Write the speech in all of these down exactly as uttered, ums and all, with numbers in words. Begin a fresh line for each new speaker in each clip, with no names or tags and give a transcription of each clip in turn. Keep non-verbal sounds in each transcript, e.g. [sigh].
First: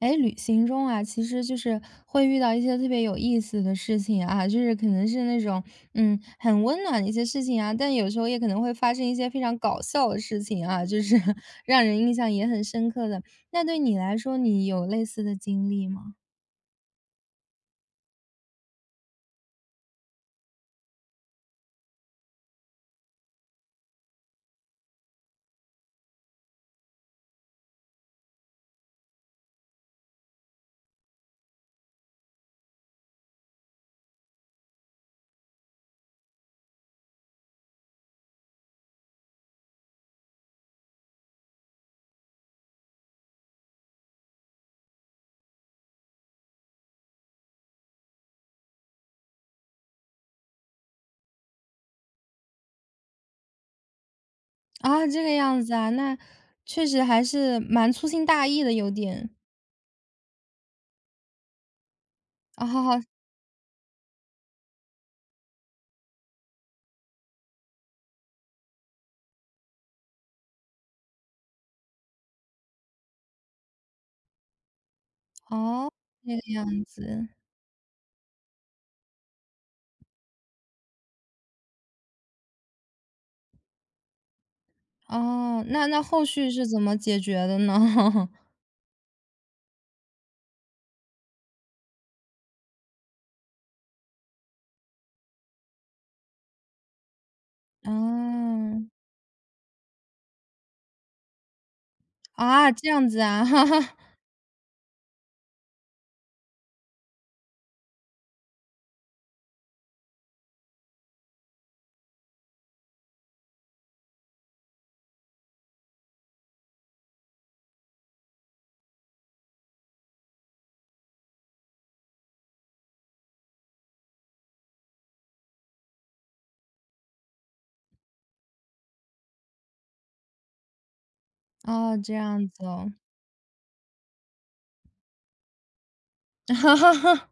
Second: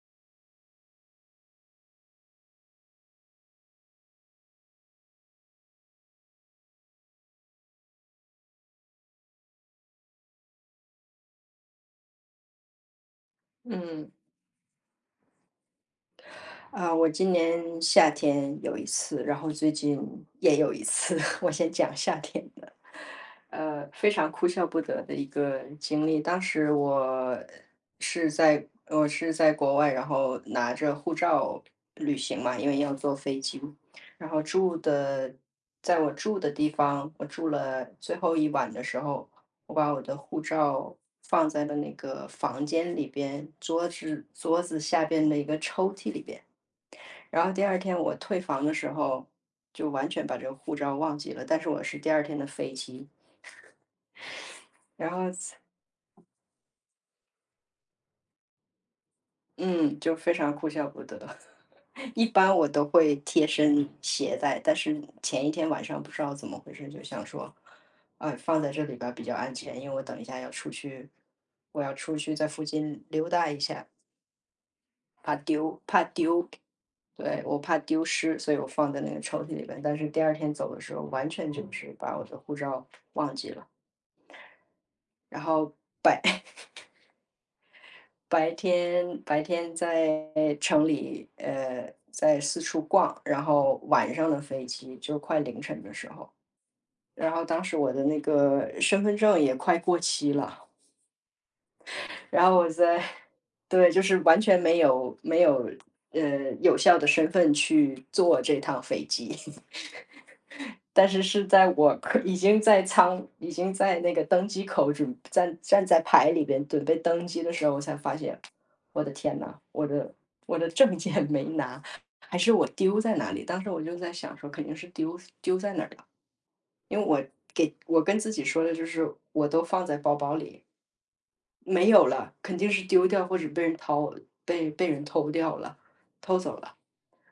哎，旅行中啊，其实就是会遇到一些特别有意思的事情啊，就是可能是那种嗯很温暖的一些事情啊，但有时候也可能会发生一些非常搞笑的事情啊，就是 [laughs] 让人印象也很深刻的。那对你
嗯，
来说，你有类似的经历吗？
啊，我今年夏天有一次，然后最近也有一次。[laughs] 我先讲夏天的，呃，非常哭笑不得的一个经历。当时我是在我是在国外，然后拿着护照旅行嘛，因为要坐飞机。然后住的，在我住的地方，我住了最后一晚的时候，我把我的护照放在了那个房间里边，桌子桌子下边的一个抽屉里边。然后第二天我退房的时候，就完全把这个护照忘记了，但是我是第二天的飞机，
啊，
然
这
后
个样子啊，那确实还是蛮粗心大意的，有点
嗯，就非常哭笑不得。[laughs] 一般我都
啊。
会贴身携带，但是前一天晚上不知道怎么回事，就想说，呃，放在这里边儿比较安全，因为我等一下要出去我要出去在附近溜达一下，怕丢
哦，
怕
那
丢，
个样子
对，我怕丢失，所以我放在那个抽屉里边，但是第二天走的时候，完全就是把我的护照忘记了。然
哦，
后
那那
白
后续
[laughs]
是怎么解决的呢？[laughs]
白天白天在城里，呃，在四处逛，然后晚上的飞机就快凌晨的时候，然后当时我的
啊。
那个身份证也快过期了，然后我
啊，这
在，
样子啊。
对，就是完全没有没有呃有效的身份去坐这趟飞机，但是是在我可已经在舱已经在那个登机口准站站在排里边准备登机的时候，我才发现，我的天呐，我的我的证件没拿，还是我丢在哪里？当时我就在想说，肯定是丢丢在哪儿了，因为我给我跟自己说的就是我都放在包包里，
[laughs]
没
哦，
有
这
了，
样
肯
子
定是
哦。
丢掉或者被人掏被被人偷掉了，偷走了。
[laughs]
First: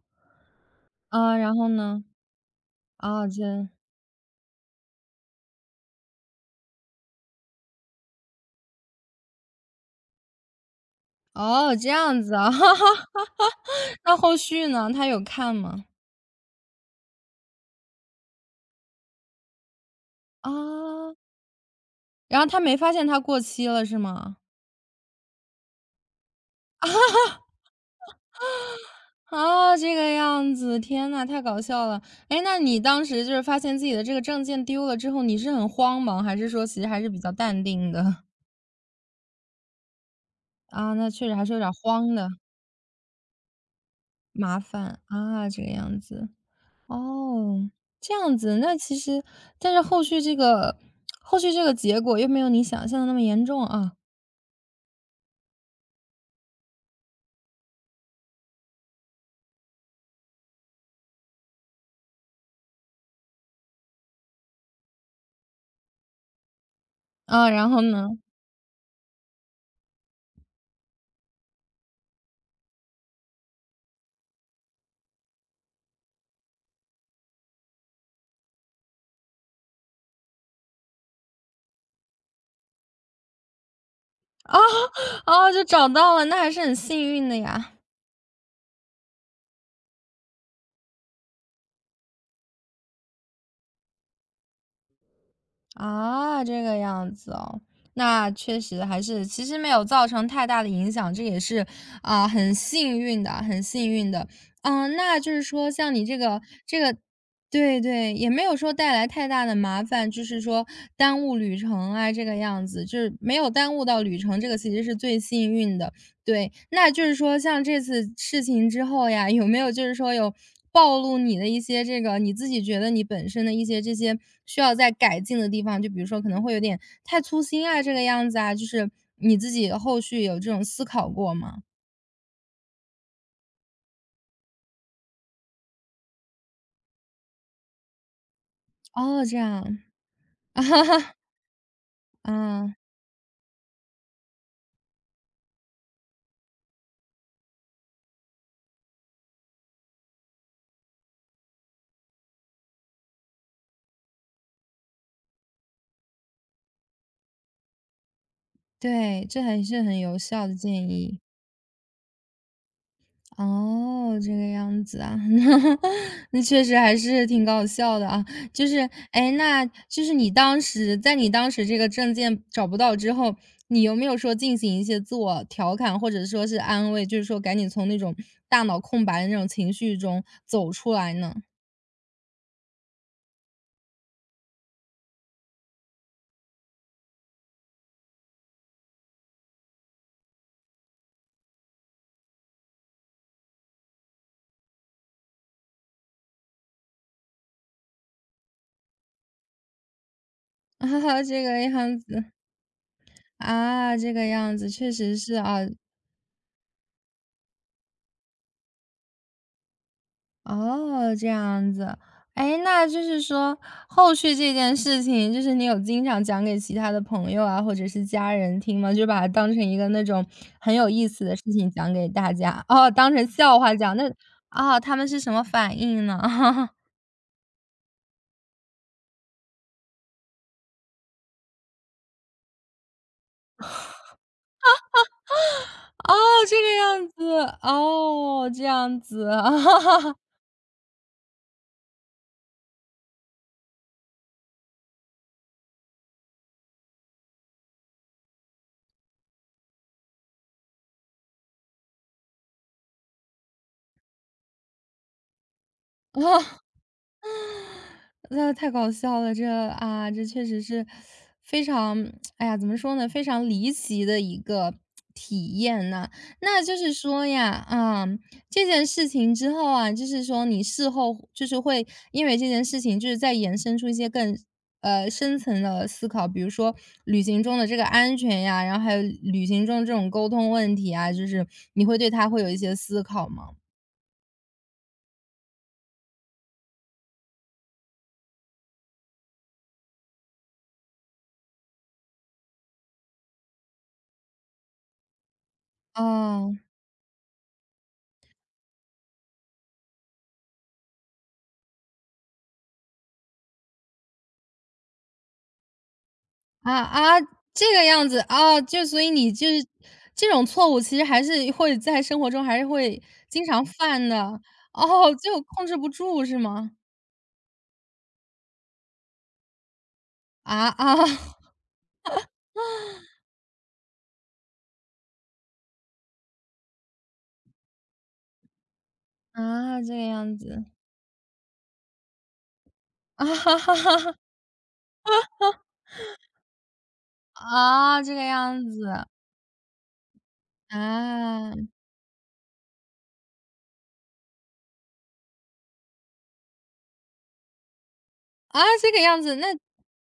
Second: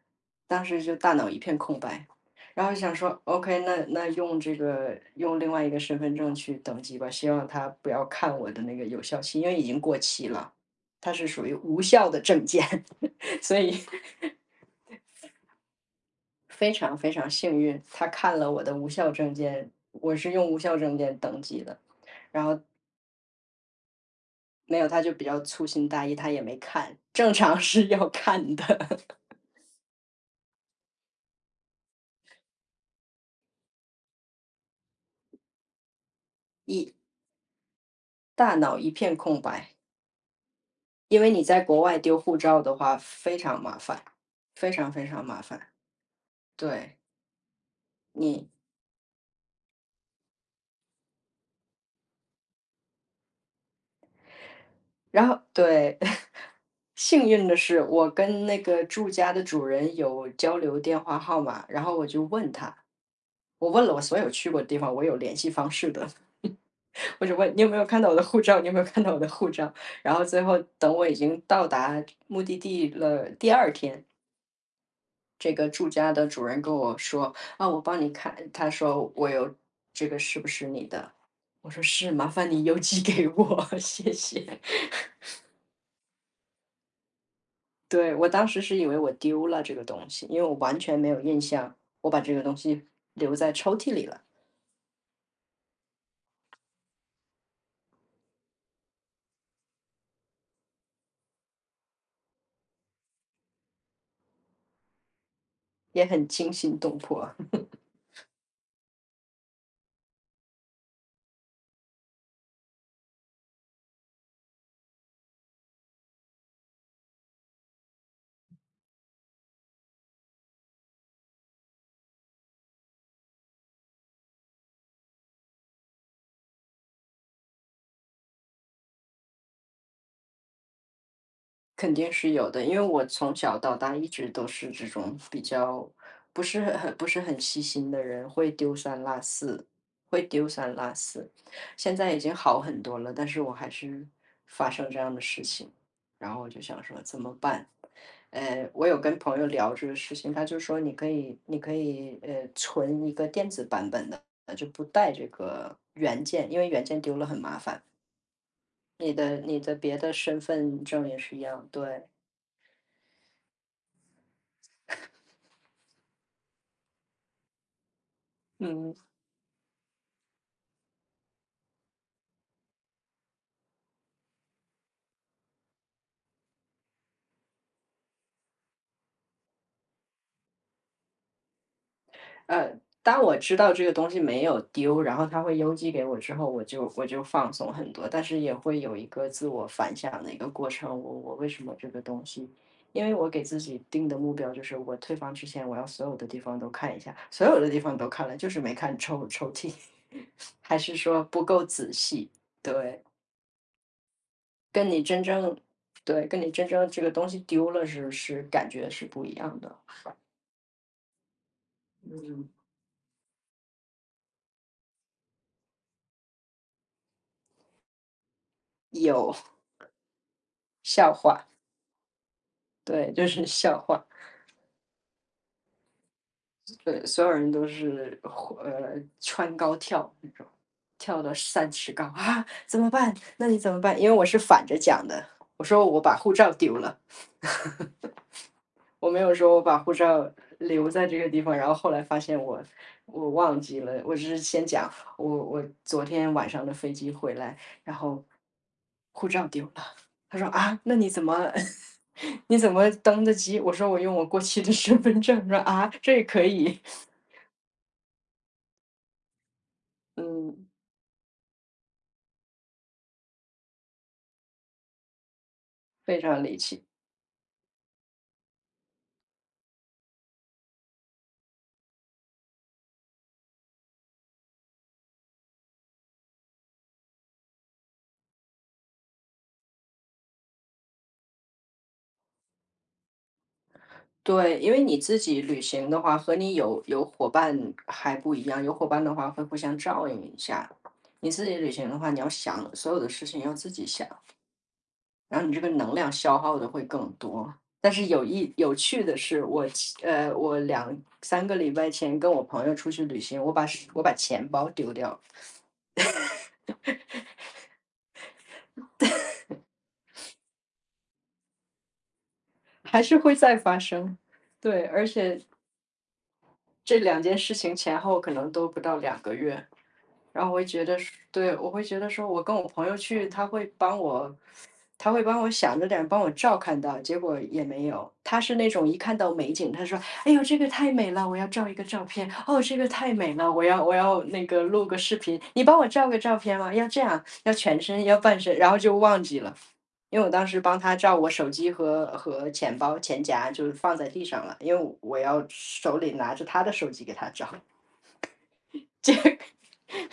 当时就大脑
啊，
一
然
片
后
空
呢？
白，然后就想说
啊，
：“OK，
这
那那用这个用另外一个身份证去登记吧，希望他不要看我的那个有效期，因为已经过期了，它是属于
哦，
无
这
效的
样子
证
啊。
件。[laughs]” 所以
[laughs] 那后续呢？他有看吗？
非常非常幸运，他看了我的无效证件，我是用无效证
啊，
件登记的，
然
然
后
后
他没发现他过期了是吗？
没有，他就比较粗心大意，他也没看，正常是要看的，
啊，这个样子，天呐，太搞笑了。哎，那你当时就是发现自己的这个证件丢了之后，你是很慌忙，还是
[laughs]
说其实
一
还是比较淡定的？
大脑一片空白。
[laughs] 啊，那
因
确
为
实
你
还是有
在
点
国外
慌
丢
的，
护照的话非常麻烦，
麻
非常
烦，
非常麻
啊，这
烦。
个样子。
对，
哦，这样
你
子，那其实但是后续这个后续这个结果又没有你想象的那么严重啊。
然后对，[laughs] 幸运的是我跟那个住家的主人有交流电话号码，然后我就问他，我问了我所有去过的地方，我有联系方式的，[laughs] 我就
啊，
问：“你有
然
没
后
有看到
呢？
我的护照？你有没有看到我的护照？”然后最后等我已经到达目的地了第二天，这个住家的主人跟我说：“啊，我帮你看。”他说：“我有这个是不是你的？”我说：“是，麻烦你邮寄给我，[laughs] 谢
[laughs] 啊，
谢。”
啊，就找到了，那还是很幸运的呀。
对，我当时是以为我丢了这个东西，因为我完全没有印象，我把这个东西留在抽屉里了，
啊，这个样子哦，那确实还是其实没有造成太大的影响，这也是，啊，很幸运的很幸运的。嗯，那就是说像
也
你这
很
个
惊心
这个
动魄。
对对，也没有说带来太大的麻烦，就是说耽误旅程啊，这个样子，就是没有耽误到旅程，这个其实是最幸运的。对，那就是说像这次事情之后呀，有没有就是说有暴露你的一些这个你自己觉得你本身的一些这些需要再改进的地方？就比如说可能会有点太粗心啊，这个样子啊，就是你自己后续有这种思考过吗？
肯定是有的，因为我从小到大一直都是这种比较不是很不是很细心的人，会丢三落
哦，这
四，
样，
会丢三落
[laughs]
四。现在已经好
啊，
很多了，但是我还是发生这样的事情，然后我就想说怎么办？呃，我有跟朋友聊这个事情，他就说你可以，你可以呃存一个电子版本的，就不带这个原件，因为原件丢了很麻烦。你
对，
的
这
你
还
的
是
别
很
的
有
身
效的
份
建
证也
议。
是一样，对。
哦，这个样子啊，[laughs] 那确实还是挺搞笑的啊。就是，
嗯，
哎，那就是你当时在你当时这个证件找不到之后，你有没有说进行一些自我调侃，或者说是安慰，就是说赶紧从那种大脑空白的那种情绪中走出来呢？
呃，当我知道这个东西没有丢，然后他会邮寄给我之后，我就我就放松很多，但是也会有一个自我反省的一个过程。我我为什么这个东西？因为我给自己定的目标就是，我退房之前，我要所有的地方都看一下，所有的地方都看了，就是没看抽抽屉，[laughs] 还
[laughs]
是
啊，
说
这
不
个
够仔
样子
细。对，
啊，这个样子
跟
确
你
实
真
是
正
啊。
对，跟你真正这个东西丢了是是感觉是不一样的。
哦，这样子。
嗯，
哎，那就是说后续这件事情，就是你有经常讲给其他的朋友啊，或者是家人听吗？就把它
有
当成一个那种很
[laughs]
有意
笑
思的事
话，
情讲给大家，哦，
对，
当成
就是
笑话
笑
讲，
话。
那啊，他们是什么反应呢？[laughs]
对，所有人都是呃穿高跳那种，跳到三尺高啊，怎么办？那你怎么办？因为我是反着讲的，我说我
哦，
把护照
这
丢
个
了，
样子，哦，这样
我没
子。
有说我把护照
[laughs]
留在这个地方，然后后来发现我我忘记了，我只是先讲我我昨天晚上的飞机回来，然后护照丢了。他说啊，那你怎么 [laughs] 你怎么登的机？我说我用我过去的身份证。他说啊，这也可以。
那太搞笑了，这啊，这确实
嗯，
是非常，哎呀，怎么说呢，非常离奇的一个体验呐。
非常离
那就
奇，
是说呀，啊，这件事情之后啊，就是说你事后就是会因为这件事情，就是再延伸出一些更呃深层的思考，比如说旅行中的这个安全呀，然后还有旅行中这种沟通问题啊，就是你会对它会有一些思考吗？
对，因为你自己旅行的话，和你有有伙伴还不一样，有伙伴的话会互相照应一下。你自己旅行的话，你要想所有的事情要自己想，然后你这个能量消
啊、
耗的会更多。但是有一有趣的是，我其呃，我两三个礼拜前跟我朋友出去旅行，我把是我把钱包丢掉，
啊啊，这个样子，啊，就所以你就是这种错误其实还是会在生活中还是
还
会
是会
经
再
常
发
犯
生。
的，
对，而
哦，
且
就控制不住是吗？
这两件事情前后可能都不到两个月。然后我会
啊
觉
啊
得是
[laughs]
对，我会觉得说我跟我朋友去，他会帮我，他会帮我想着点帮我照看到，结果也没有。他是那种一看到美景，
啊，
他
这
说：
个
“哎
样
呦，这
子，
个太美了，我要照一个照片。哦，这个太
啊
美了，我要我
[laughs]，
要那个录个视频，你帮我照个照片吗？要这样，要全
啊
身，
这
要
个
半身。”
样
然后就
子，
忘记了，因为我当时帮他照我手
啊
机和和钱包、钱夹，就是放在地上了，因为我我要手里拿着他的手机给他照。
啊，这个样子，那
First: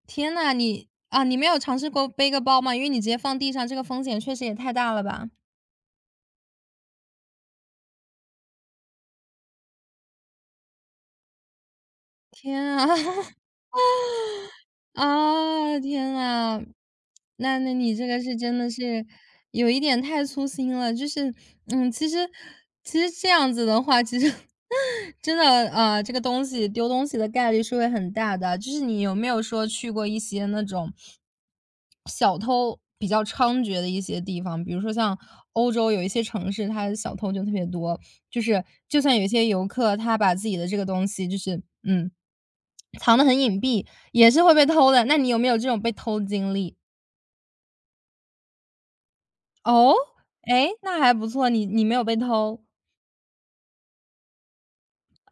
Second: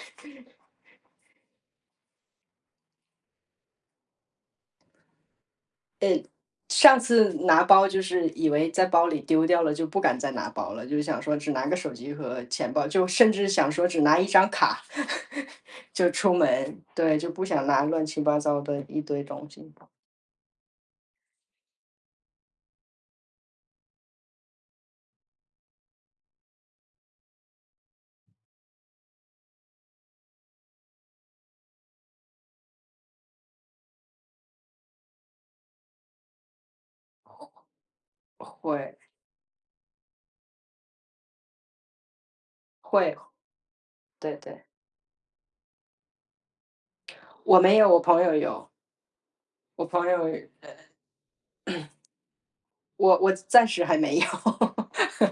天呐，你啊，你没有尝试过背个包吗？因为你直接放地上，这个风险确实也太大了吧？
上次拿包就是以为在包里丢掉了，就不敢再拿包了，就是想说只拿个手机和
天
钱包，
啊！
就甚
[laughs]
至想说只拿一张卡
啊，
[laughs] 就
天
出
呐，
门，对，就不
那
想
那
拿
你
乱
这
七
个是
八
真
糟
的
的一
是
堆东
有
西。
一点太粗心了，就是，嗯，其实其实这样子的话，其实 [laughs] 真的啊，呃这个东西丢东西的概率是会很大的。就是你有没有说去过一些那种小偷比较猖獗的一些地方，比如说像欧洲有一些城市，它小偷就特别多，就是
会
就算有一些游客他把自己的这个东西就是嗯
会，
藏的很隐蔽，也
对
是会
对，
被偷的，那你有没有这种被偷经历？
我没有，我朋友有，我
哦？
朋友
诶，那还不错，你你没有被偷。
我我暂时还没有。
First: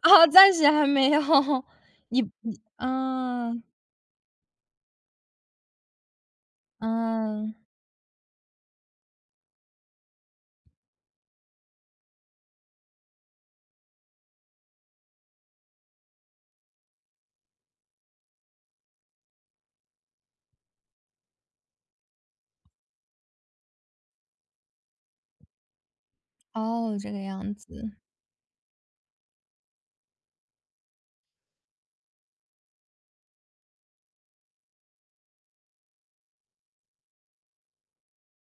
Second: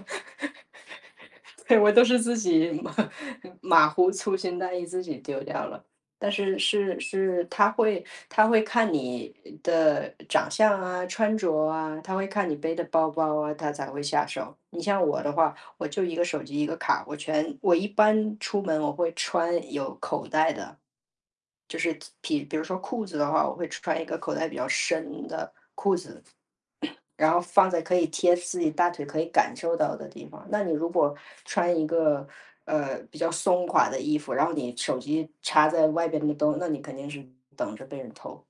啊？暂时还没有，
[laughs]
[laughs]
对，我都是
你
自
你
己马 [laughs]
嗯，
马虎、粗心大意自己丢掉了。但是是是，
嗯，
他会他会看你的长相啊、穿着啊，他会看你背的包包啊，他才会下手。你像我的话，我就一个手机一个卡，我全我一般出门我会穿有口袋的，就是比比如说裤子的话，我会穿一个口袋比较深的，
哦，这个
然后
样
放在
子。
可以贴自己大腿可以感受到的地方。那你如果穿一个呃比较松垮的衣服，然后你手机插在外边的兜，那你肯定是等着被人偷。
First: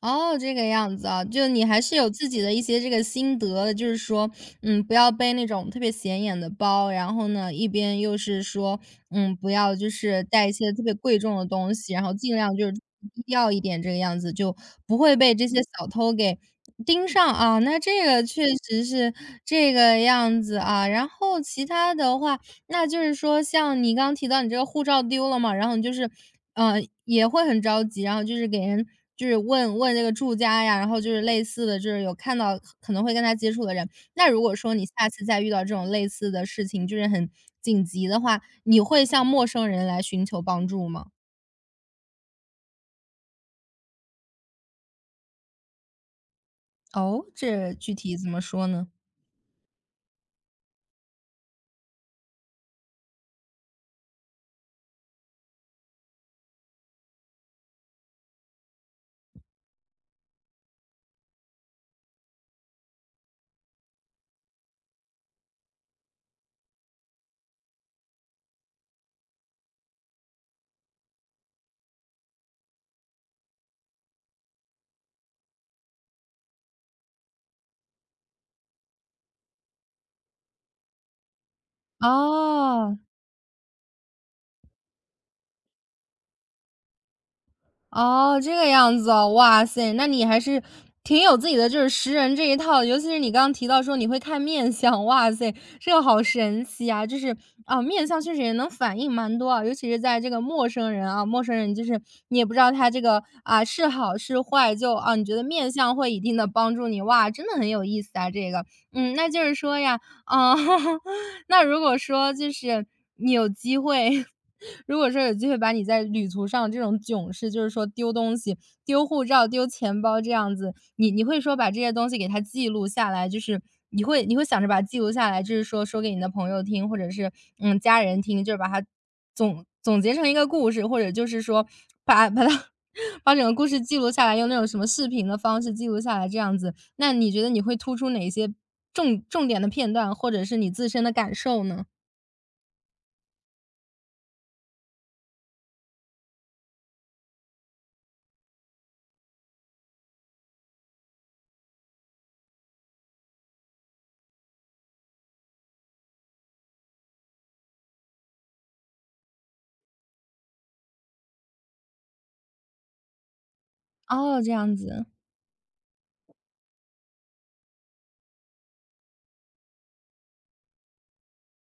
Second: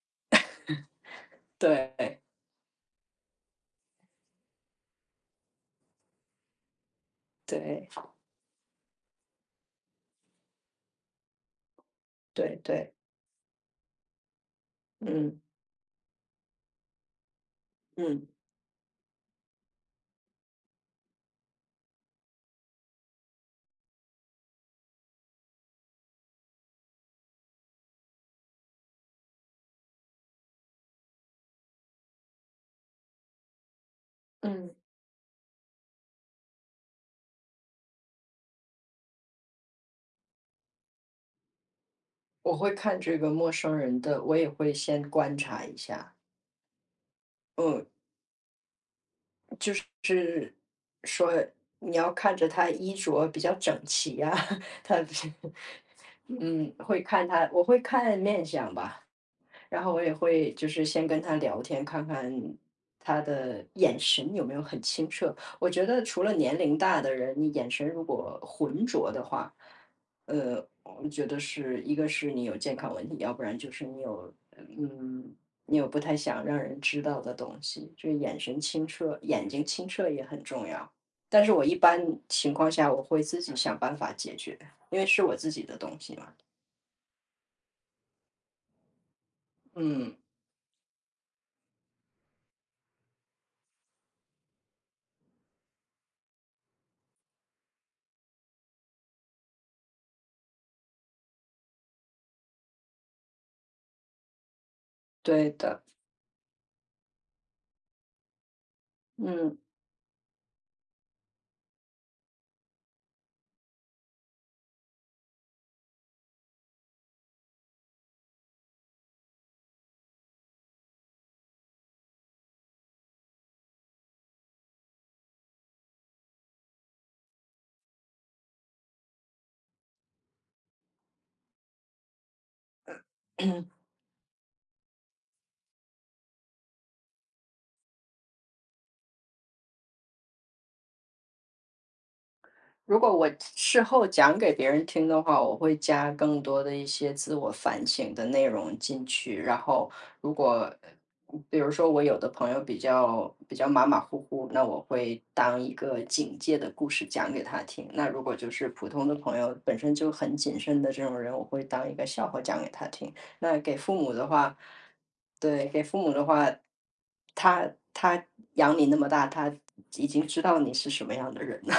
哦，这个样子啊，就你还是有
对
自己的一些这个心得的就是说，嗯，不要背那种特别显眼的包，然后呢，一边
对
又是说，嗯，不要就是带一些特别贵重的东西，然后尽
对
量就是低
对，
调一点，这个样子就不会被
嗯
这些小偷给盯上啊。那这个
嗯
确实是这个样子啊。然后其他的话，那就是说像你刚刚提到你这个护照丢了嘛，然后你就是，呃，也会很着急，然后就是给人就是问问这个住家呀，然后就是类似的，就是有看到可能会跟他接触的人。那如果
嗯，
说你下次再遇到这种类似的事情，就是很紧急的话，你会向陌生人来寻求帮助吗？
我会看这个陌生人的，我也会先观察一下。
哦，这
嗯，
具体怎么说呢？
就是说你要看着他衣着比较整齐呀、[laughs] 他 [laughs] 嗯会看他，我会看面相吧。然后我也会就是先跟他聊天，看看他的眼神有没有很清澈。我觉得除了年龄大的人，你眼神如果浑浊的话，呃，我觉得是一个是你有健康问题，要不然就是你有嗯，你有不太想让人知道的东西，就是眼神清澈，眼睛清澈也很重要。但是我一般情况下
哦。
我会自己想办法解决，因为是我自己的东西嘛。
哦，这个样子哦，哇塞，那
嗯，
你还是挺有自己的就是识人这一套，尤其是你刚刚提到说你会看面相，哇塞，这个好神奇啊！就是啊，面相确实也能反映蛮多啊，尤其是在这个陌生人啊，陌生人就是你也不知道他这个啊是好是坏，就啊你觉得
对
面
的，
相会一定的帮助你，哇，真的很有意思啊，这个，嗯，那就是
嗯。
说呀，啊、[laughs] 那如果说就是你有机会，[laughs] 如果说有机会把你在旅途上这种囧事，就是说丢东西、丢护照、丢钱包这样子，你你会说把这些东西给它记录下来，就是你会你会想着把它记录下来，就是说说给你的朋友听，或者是嗯家人听，就是把它总总结成一个故事，或者就是说把把它 [laughs] 把整个故
[clears throat]
事记录下来，用那种什么视频的方式记录下来这样子。那你觉得你会突出哪些重重点的片段，或者是你自身的感受呢？
如果我事后讲给别人听的话，我会加更多的一些自我反省的内容进去。然后，如果比如说我有的朋友比较比较马马虎虎，那我会当一个警戒的故事讲给他听。那如果就是普通的朋友，本身就很谨慎的这种人，我会当一个笑话讲给他听。那给父母的
哦，这
话，
样子，
对，给父母的话，他他养你那么大，他已经知道你是什么样的人了。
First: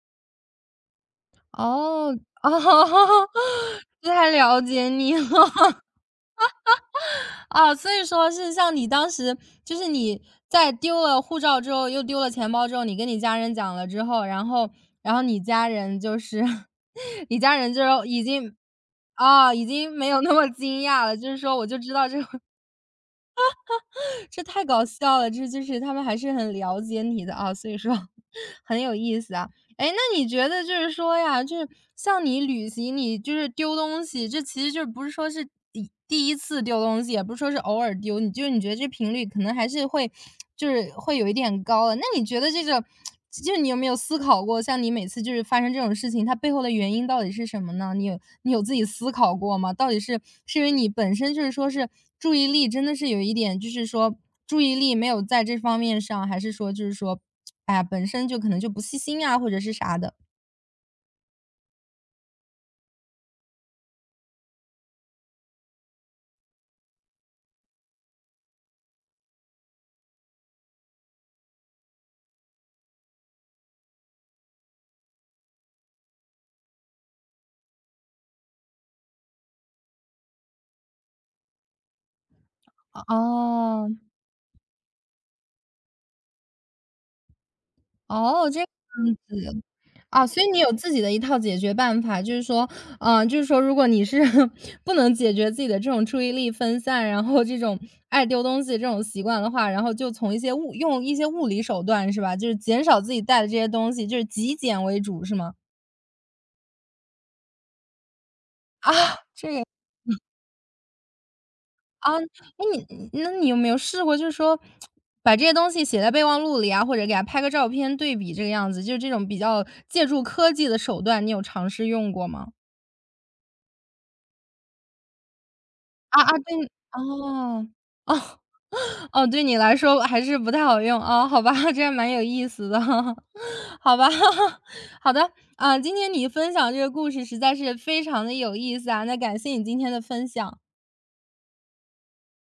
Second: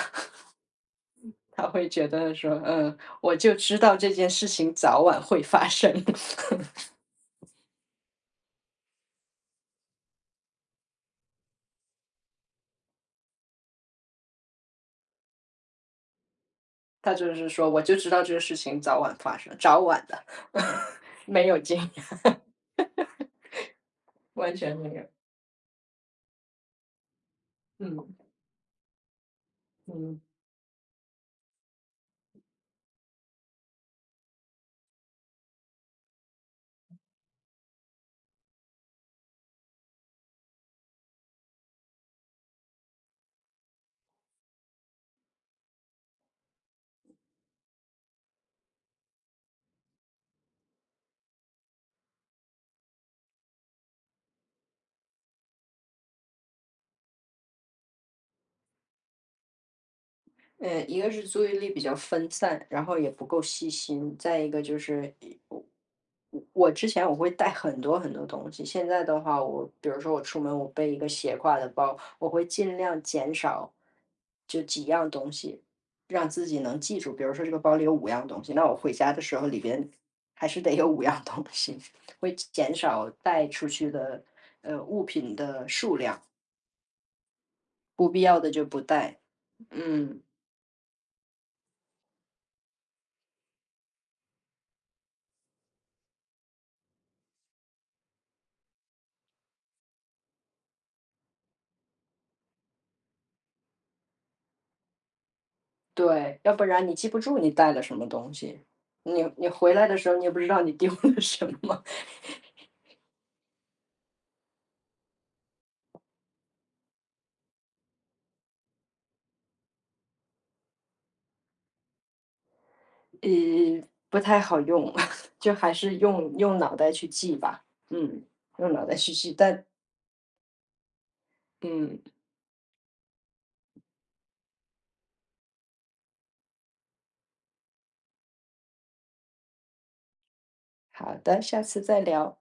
他会觉
哦，
得
哦，
说，嗯，我就知
[laughs]
道这件
太
事
了
情
解
早
你
晚
了。
会发生，[laughs]
啊，所以说是像你当时就是你在丢了护照之后，又丢了钱包之后，你跟你家人讲了之后，然后然后你家人就是
他
[laughs]
就
你
是
家
说，
人
我
就
就
是
知道
已
这个事
经
情早晚发
啊，
生，
已
早
经
晚
没有
的，
那么惊讶了，
[laughs]
就是
没
说
有
我
经
就知
验，
道这 [laughs] 这
完
太
全
搞
没有，
笑了，这就是他们还是很了解你的啊，所以说
嗯
[laughs] 很有意思啊。哎，那
嗯。
你觉得就是说呀，就是像你旅行，你就是丢东西，这其实就是不是说是第第一次丢东西，也不是说是偶尔丢，你就是你觉得这频率可能还是会，就是会有一点高了。那你觉得这个，就你有没有思考过，像你每次就是发生这种事情，它背后的原因到底是什么呢？你有你有自己思考过吗？到底是是因为你本身就是说是注意力真的是有一点，就是说注意力没有在这方面上，还是说就是说哎呀，本身就可能就不细心啊，或者是啥的。
嗯，一个是注意力比较分散，然后也不够细心，再一个就是我我之前我会带很多很多东西，现在的话，我比如说我出门我背一个斜挎的包，我会尽量减少就几样东西，让自己能记住。比如说这个包里有五样东西，那我回家的时候里边还是得有五样东西，会减少带出去
哦，
的呃物品的数量，不必要
哦，
的
这
就
样
不带。
子。
嗯。
啊，所以你有自己的一套解决办法，就是说，嗯，就是说如果你是 [laughs] 不能解决自己的这种注意力分散，然后这种爱丢东西这种习惯的话，然后就从一些物用一些物理手段是吧？就是减少自己带的这些东西，就是极简为主是吗？
对，要不然你记不住你带了什么东西，
啊，
你你
这个
回来的时候你也不知道你丢了什么，
啊，那你那你有没有试过，就是说把这些东西写在备忘录里啊，或者给它拍个照片对比这个样子，就是这种比较借助科技的手段，你有尝试用过吗？
呃，不太好用，[laughs] 就还是
啊啊，
用用
对，
脑袋去记吧，
哦，
嗯，
哦
用脑袋去
[laughs]，哦，
记，
对你
但
来说还是不太好用啊，好吧，[laughs] 这还
嗯，
蛮有意思的，[laughs] 好吧，[laughs] 好的啊，今天你分享这个故事实在是非常的有意思啊，那感谢你今天的分享。
好的，下次再聊。